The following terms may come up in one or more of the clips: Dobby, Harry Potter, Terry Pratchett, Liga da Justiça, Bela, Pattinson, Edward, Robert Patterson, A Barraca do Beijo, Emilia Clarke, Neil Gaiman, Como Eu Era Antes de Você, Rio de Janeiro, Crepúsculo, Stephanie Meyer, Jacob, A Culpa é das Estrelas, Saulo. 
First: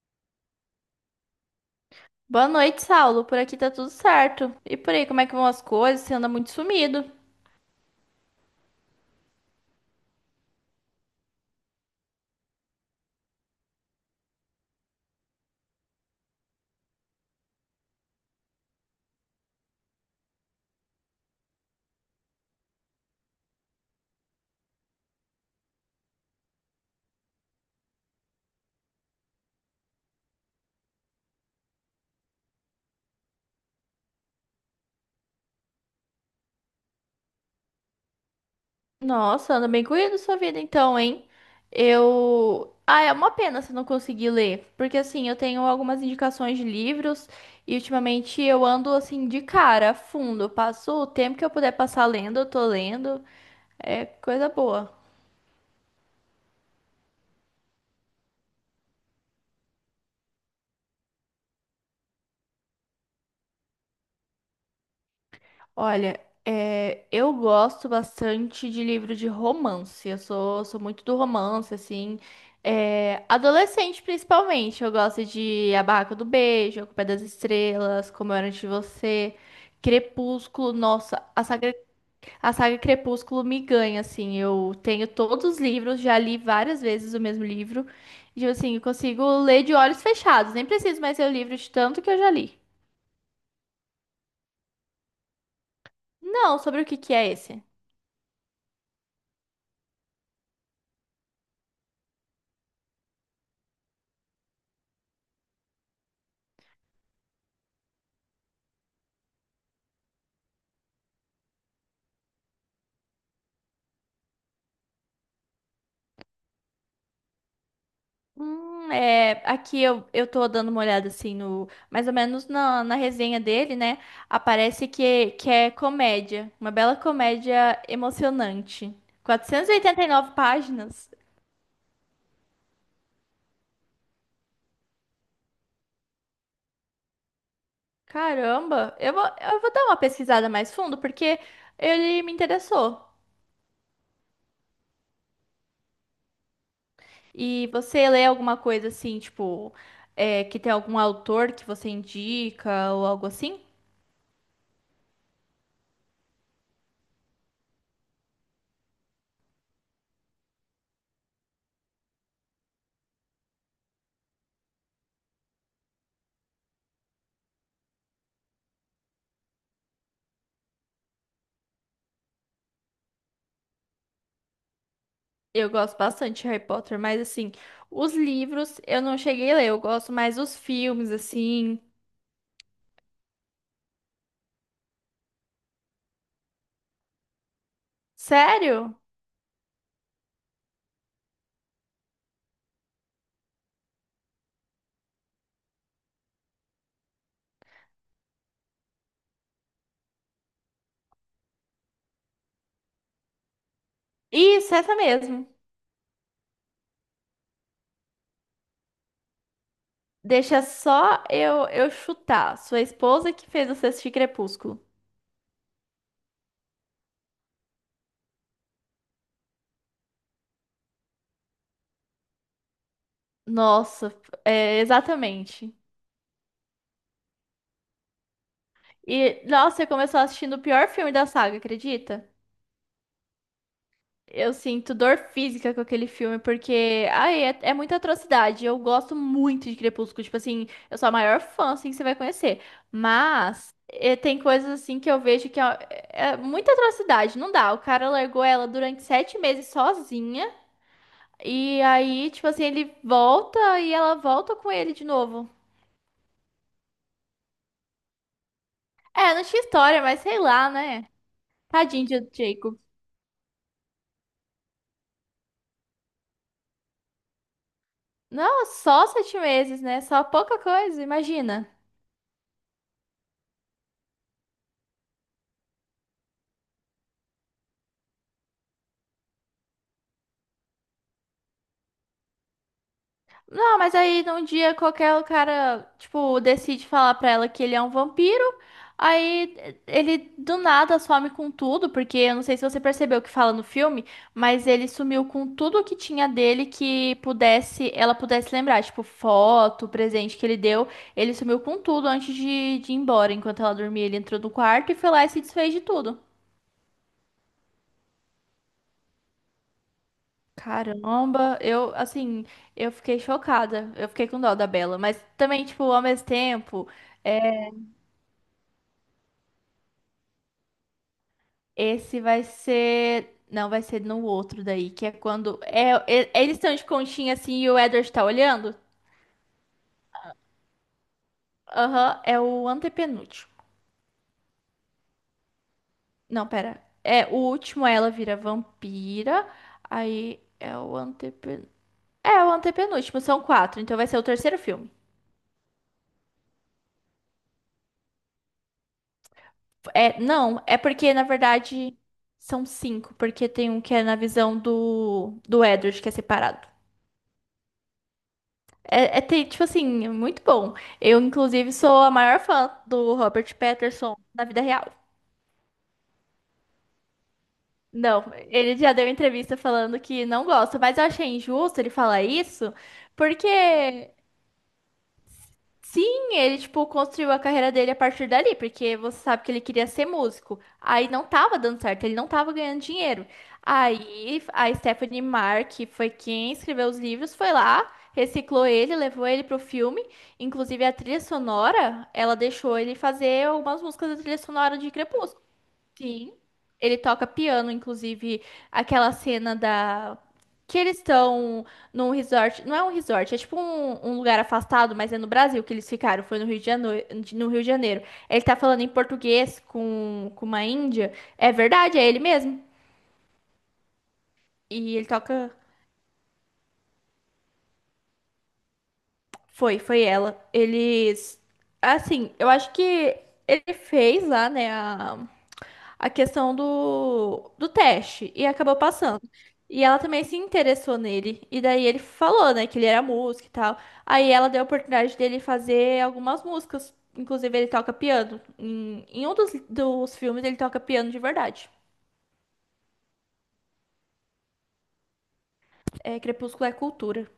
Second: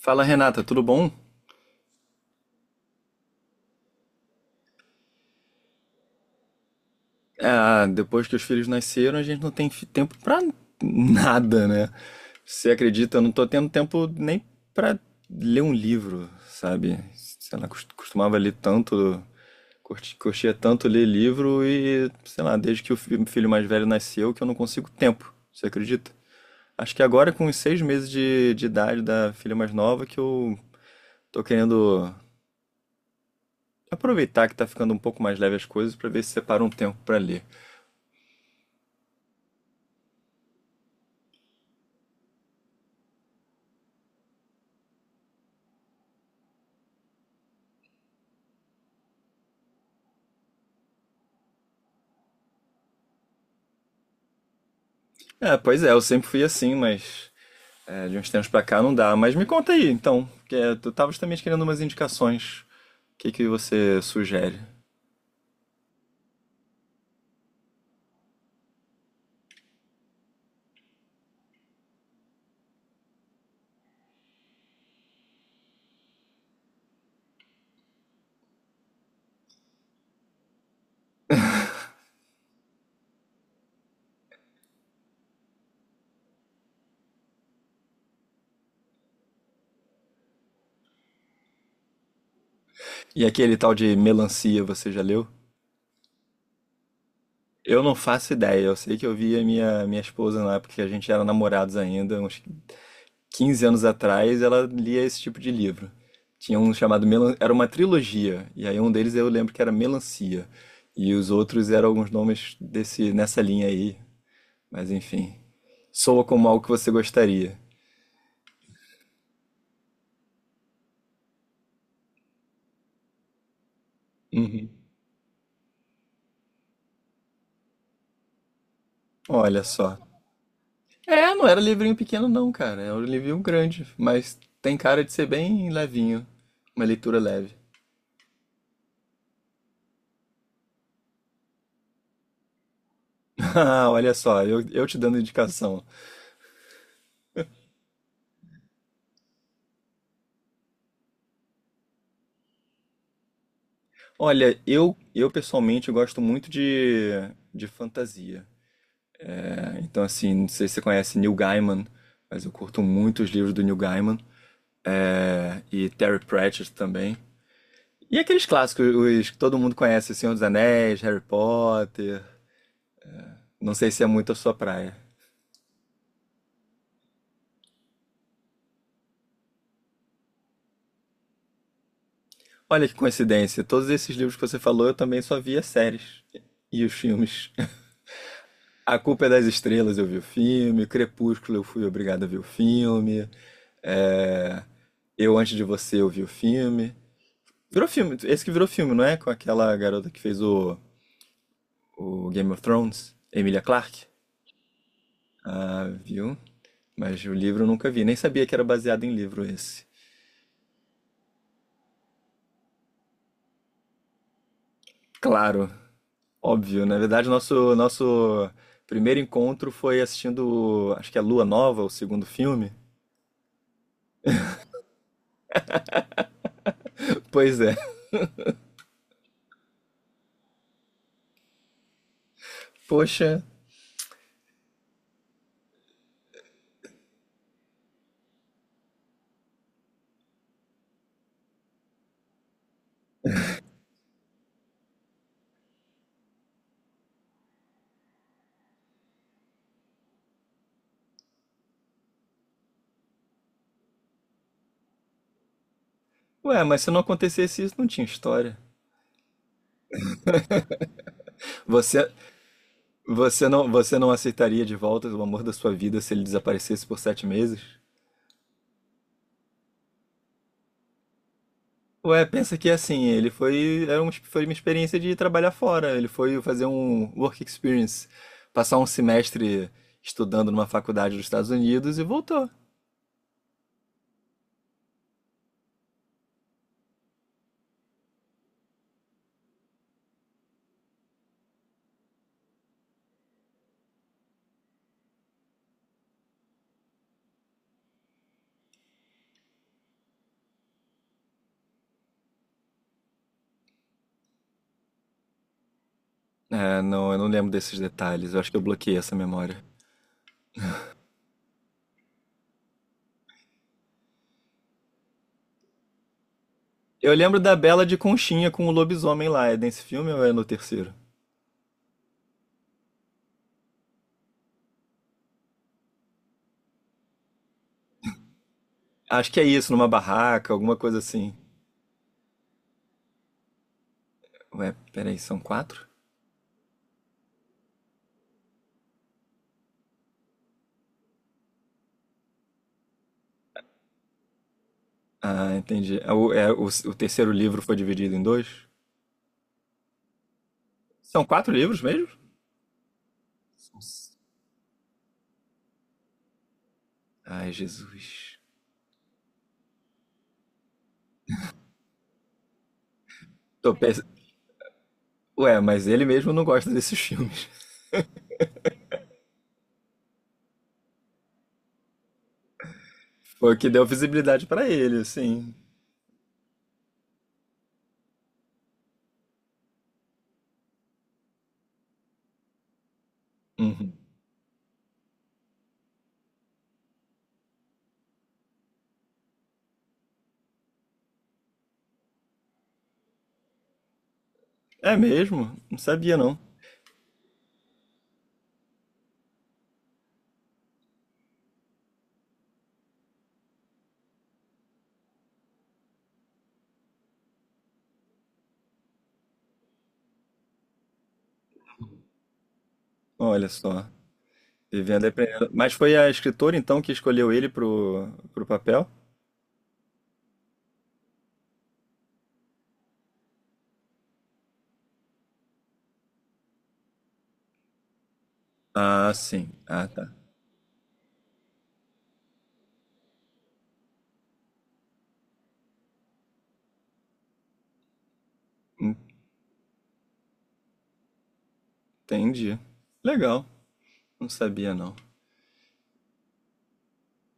Fala, Renata, tudo bom? Boa noite, Saulo. Por aqui tá tudo certo. E por aí, como é que vão as coisas? Você anda muito sumido. Ah, depois que os filhos nasceram, a gente não tem tempo pra nada, né? Você acredita? Eu não tô tendo tempo nem pra ler um livro, sabe? Sei lá, costumava ler tanto, curtia tanto ler livro e, sei lá, desde que o filho mais velho nasceu que eu não consigo tempo, você acredita? Acho que agora com os 6 meses de idade da filha mais nova que eu tô querendo aproveitar que tá ficando um pouco mais leve as coisas pra ver se separa um tempo pra ler. Nossa, anda bem corrido sua vida então, hein? É uma pena você não conseguir ler, porque assim, eu tenho algumas indicações de livros e ultimamente eu ando assim de cara, fundo. Eu passo o tempo que eu puder passar lendo, eu tô lendo. É coisa boa. É, pois é, eu sempre fui assim, mas é, de uns tempos pra cá não dá. Mas me conta aí, então, que é, eu tava justamente querendo umas indicações. O que que você sugere? Olha, é, eu gosto bastante de livro de romance. Eu sou muito do romance, assim. É, adolescente, principalmente. Eu gosto de A Barraca do Beijo, A Culpa é das Estrelas, Como Eu Era Antes de Você, Crepúsculo. Nossa, a saga Crepúsculo me ganha, assim. Eu tenho todos os livros, já li várias vezes o mesmo livro. E, tipo assim, eu consigo ler de olhos fechados. Nem preciso mais ler o livro de tanto que eu já li. E aquele tal de Melancia, você já leu? Não, sobre o que que é esse? Eu não faço ideia, eu sei que eu vi a minha esposa na época que a gente era namorados ainda, uns 15 anos atrás, ela lia esse tipo de livro. Tinha um chamado Melan... Era uma trilogia, e aí um deles eu lembro que era Melancia. E os outros eram alguns nomes desse, nessa linha aí. Mas enfim, soa como algo que você gostaria. É, aqui eu tô dando uma olhada assim no, mais ou menos na resenha dele, né? Uhum. Aparece que é comédia, uma bela comédia emocionante. e Olha e só. 89 páginas. É, não era livrinho pequeno não, cara. Era um livrinho grande, mas tem cara de ser bem levinho. Uma leitura leve. Caramba, eu vou dar uma pesquisada mais fundo porque ele me interessou. Ah, olha só, eu te dando indicação. E você lê alguma coisa assim, tipo, é, que tem algum autor que você indica ou algo assim? Olha, eu pessoalmente gosto muito de fantasia. É, então, assim, não sei se você conhece Neil Gaiman, mas eu curto muito os livros do Neil Gaiman. É, e Terry Pratchett também. E aqueles clássicos, os que todo mundo conhece, Senhor dos Anéis, Harry Potter. Não sei se é muito a sua praia. Eu gosto bastante de Harry Potter, mas assim, os livros eu não cheguei a ler, eu gosto mais dos filmes, assim. Olha que coincidência, todos esses livros que você falou eu também só via séries e os filmes. Sério? A Culpa é das Estrelas eu vi o filme, Crepúsculo eu fui obrigado a ver o filme, é, Eu Antes de Você eu vi o filme. Virou filme, esse que virou filme, não é? Com aquela garota que fez o Game of Thrones, Emilia Clarke. Isso, essa mesmo. Ah, viu? Mas o livro eu nunca vi, nem sabia que era baseado em livro esse. Deixa só eu chutar. Sua esposa que fez você assistir Crepúsculo. Claro, óbvio, na verdade, nosso primeiro encontro foi assistindo, acho que é Lua Nova, o segundo filme. Nossa, é, exatamente. Pois é. E, nossa, você começou assistindo o pior filme da saga, acredita? Poxa, Eu sinto dor física com aquele filme, porque, ai, é muita atrocidade. Eu gosto muito de Crepúsculo. Tipo assim, eu sou a maior fã, assim, que você vai conhecer. Mas tem coisas, assim, que eu vejo que ó, é muita atrocidade. Não dá. O cara largou ela durante 7 meses sozinha. E aí, tipo assim, ele volta e ela volta com ele de novo. ué, mas se não acontecesse isso, não tinha história. É, não tinha história, mas sei lá, né? Tadinho Você de Jacob. você não aceitaria de volta o amor da sua vida se ele desaparecesse por 7 meses? Não, só 7 meses, né? Só pouca coisa, imagina. Ué, pensa que assim, ele foi era um, foi uma experiência de trabalhar fora, ele foi fazer um work experience, passar um semestre estudando numa faculdade dos Estados Unidos e voltou. Não, mas aí num dia qualquer o cara, tipo, decide falar pra ela que ele é um vampiro. Aí ele do nada some com tudo, porque eu não sei se você percebeu o que fala no filme, mas ele sumiu com tudo que tinha dele que pudesse, ela pudesse lembrar, tipo, foto, presente que ele deu. Ele sumiu com tudo antes de ir embora. Enquanto ela dormia, ele entrou no quarto e foi lá e se desfez de tudo. É, não, eu não lembro desses detalhes. Eu acho que eu bloqueei essa memória. Caramba, eu, assim, eu fiquei chocada. Eu fiquei com dó da Bela, mas também, tipo, ao mesmo tempo. Eu lembro da Bela de Conchinha com o lobisomem lá. É nesse filme ou é no terceiro? Esse vai ser. Não, vai ser no outro daí, que é quando. É, eles estão de conchinha assim e o Edward tá olhando? Acho que é isso, numa barraca, alguma coisa assim. Aham, é o antepenúltimo. Ué, peraí, são quatro? Não, pera. É, o último ela vira vampira. Aí é o antepen... É o antepenúltimo, são quatro, então vai ser o terceiro filme. Ah, entendi. É, o terceiro livro foi dividido em dois? É, não, é porque na São quatro livros verdade mesmo? são cinco, porque tem um que é na visão do Edward, que é separado. Ai, Jesus. É, tipo assim, é muito bom. Eu, inclusive, sou a maior fã do Robert Tô pens... Patterson na vida real. Ué, mas ele mesmo não gosta desses filmes. Não, ele já deu entrevista falando que não gosta, mas eu achei injusto ele falar isso, Foi o que deu porque visibilidade pra ele, assim. sim, ele, tipo, construiu a carreira dele a partir dali, porque você sabe que ele queria ser músico. Aí não tava dando certo, ele não tava ganhando dinheiro. Uhum. Aí a Stephanie Meyer, que foi quem escreveu os livros, foi lá, reciclou ele, levou ele pro filme. Inclusive a trilha sonora, ela deixou ele fazer algumas músicas da trilha sonora de É Crepúsculo. mesmo? Não sabia, Sim. não. Ele toca piano, inclusive, aquela cena da. Que eles estão num resort. Não é um resort, é tipo um lugar afastado, mas é no Brasil que eles ficaram. Foi no Rio de Janeiro. No Rio de Janeiro. Ele tá falando em português com uma índia. É verdade, é ele mesmo. Olha só. E Vivendo ele e aprendendo. toca. Mas foi a escritora então que escolheu ele pro papel? Foi, foi ela. Eles. Assim, eu acho que ele fez lá, né? A questão do teste e acabou Ah, passando. sim. E Ah, ela tá. também se interessou nele. E daí ele falou, né, que ele era músico e tal. Aí ela deu a oportunidade dele fazer algumas músicas. Inclusive, ele toca piano. Em um dos filmes, ele toca piano de verdade. Entendi. Legal. Não sabia não. É, Crepúsculo é cultura.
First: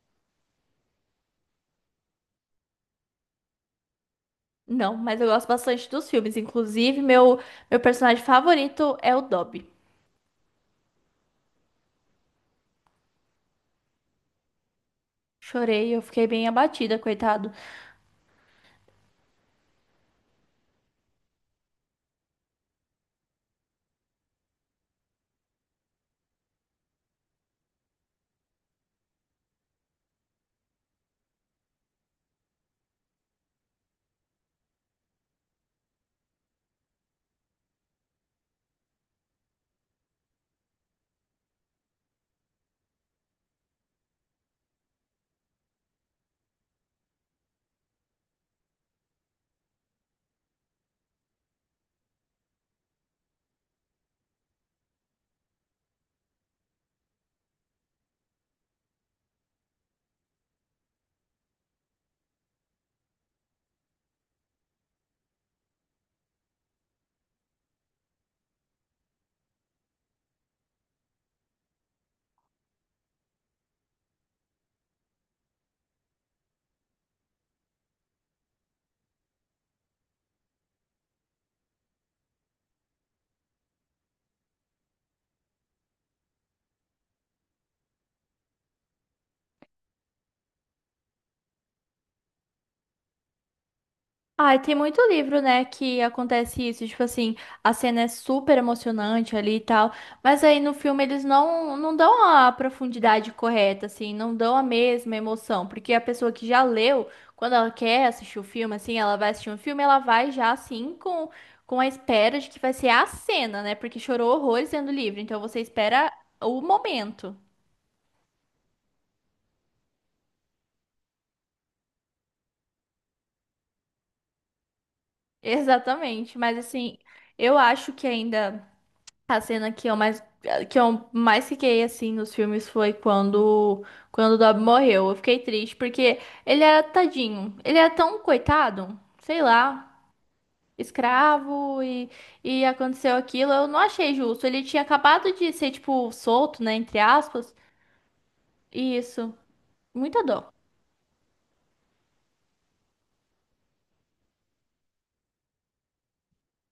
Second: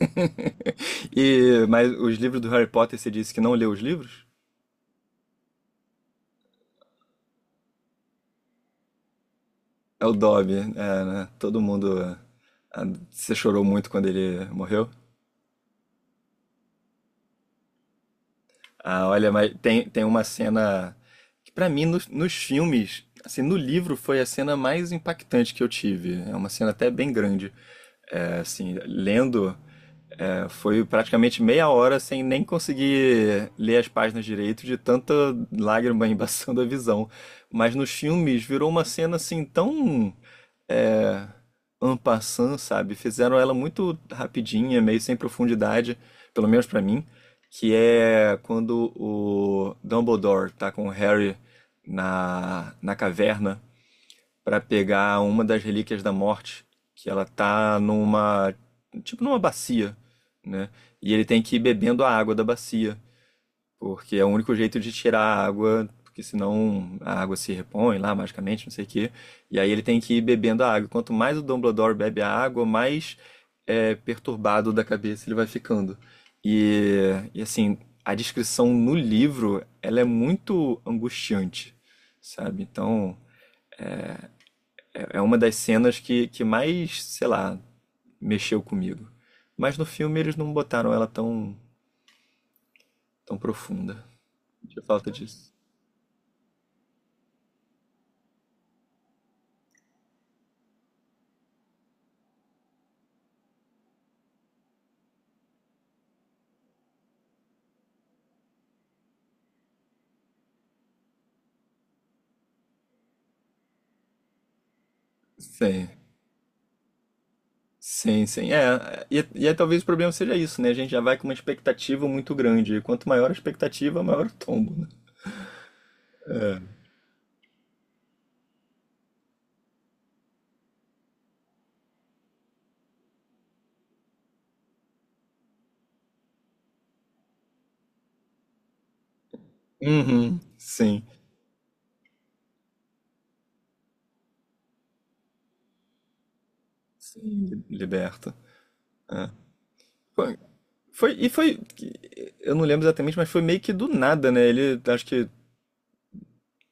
E mas os livros do Harry Potter você disse que não leu os livros? Não, mas eu gosto bastante dos filmes. Inclusive, meu personagem favorito é o Dobby. É o Dobby, é, né? Todo mundo ah, você chorou muito quando ele morreu? Chorei, eu fiquei bem abatida, coitado. Ah, olha, mas tem uma cena que pra mim nos filmes, assim, no livro foi a cena mais impactante que eu tive. É uma cena até bem grande. É, assim, lendo, é, foi praticamente meia hora sem nem conseguir ler as páginas direito de tanta lágrima embaçando a visão. Mas nos filmes virou uma cena assim tão é, en passant, sabe? Fizeram ela muito rapidinha, meio sem profundidade, pelo menos pra mim, que é quando o Dumbledore tá com o Harry na caverna pra pegar uma das relíquias da morte, que ela tá numa, tipo numa bacia, né? E ele tem que ir bebendo a água da bacia porque é o único jeito de tirar a água, porque senão a água se repõe lá magicamente, não sei o quê. E aí ele tem que ir bebendo a água. Quanto mais o Dumbledore bebe a água, mais é, perturbado da cabeça ele vai ficando. E assim, a descrição no livro, ela é muito angustiante, sabe? Então, é, é uma das cenas que mais, sei lá, mexeu comigo. Mas no filme eles não botaram ela tão, tão profunda. Ai, tem Tinha muito falta livro, disso. né, que acontece isso, tipo assim, a cena é super emocionante ali e tal, mas aí no filme eles não dão a profundidade correta, assim, não dão a mesma emoção, porque a pessoa que já leu, quando ela quer assistir o filme, assim, ela vai assistir um filme, ela vai já, assim, com a espera de que vai ser a cena, né, porque chorou horrores lendo o livro, então você Sim. espera o momento. Sim, sim. É, e aí talvez o problema seja isso, né? A gente já vai com uma expectativa muito grande. E quanto maior a expectativa, maior o tombo, né? Exatamente, mas assim, eu acho que ainda. A cena que eu mais fiquei assim nos filmes foi quando o Dobby morreu. Eu fiquei triste porque ele era tadinho. Ele era tão coitado, sei lá, Uhum. Sim, escravo e aconteceu aquilo. Eu não achei justo. Ele tinha acabado de ser tipo solto, né, entre aspas. sim, liberta. E É. isso, muita Foi, dor. Foi, eu não lembro exatamente, mas foi meio que do nada, né? Ele, acho que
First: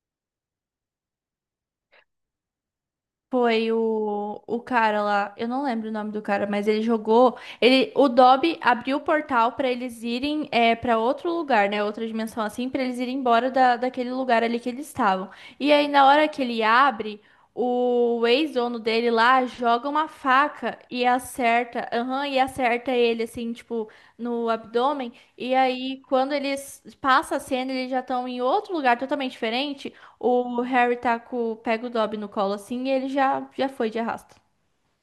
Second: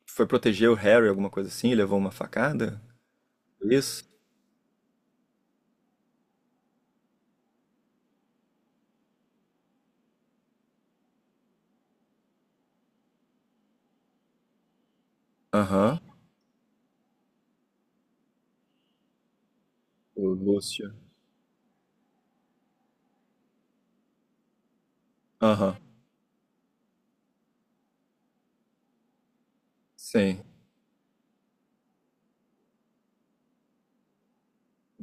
foi proteger o Harry, alguma coisa assim, levou uma facada. Foi Isso? o cara lá, eu não lembro o nome do cara, mas ele jogou. Ele, o Dobby abriu o portal pra eles irem é, para outro lugar, né? Outra dimensão assim, pra eles irem embora daquele lugar ali que eles estavam. E aí, Aham. na hora que ele abre, o ex-dono dele lá joga uma O faca Lúcio. e acerta, aham, e acerta ele assim, tipo, no abdômen. E Aham. aí, quando eles passa a cena, eles já estão em outro lugar totalmente diferente. Sim. O Harry tá com, pega o Dobby no colo assim e ele já, já foi de arrasto.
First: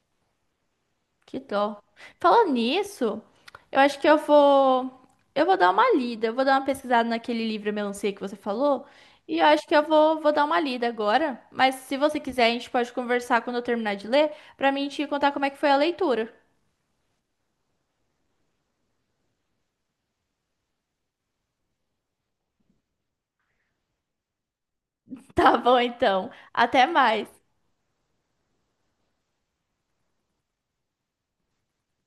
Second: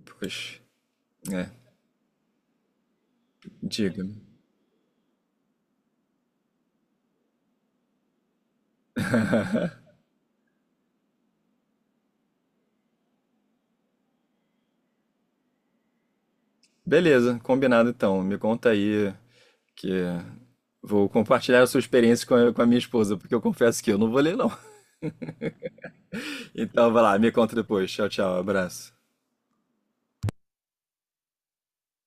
Pois, Que é. dó. Falando nisso, eu acho que Diga-me. eu vou. Eu vou dar uma lida, eu vou dar uma pesquisada naquele livro Melancia que você falou. E eu acho que eu vou, vou dar uma lida agora. Mas se você quiser, a gente pode conversar quando eu terminar de ler, pra mim te contar como é que foi a leitura. Beleza, combinado então. Me conta aí que vou compartilhar a sua experiência com a minha esposa, porque eu confesso que eu não vou ler, não. Tá bom, então. Até Então, vai lá, me mais. conta depois. Tchau, tchau, abraço.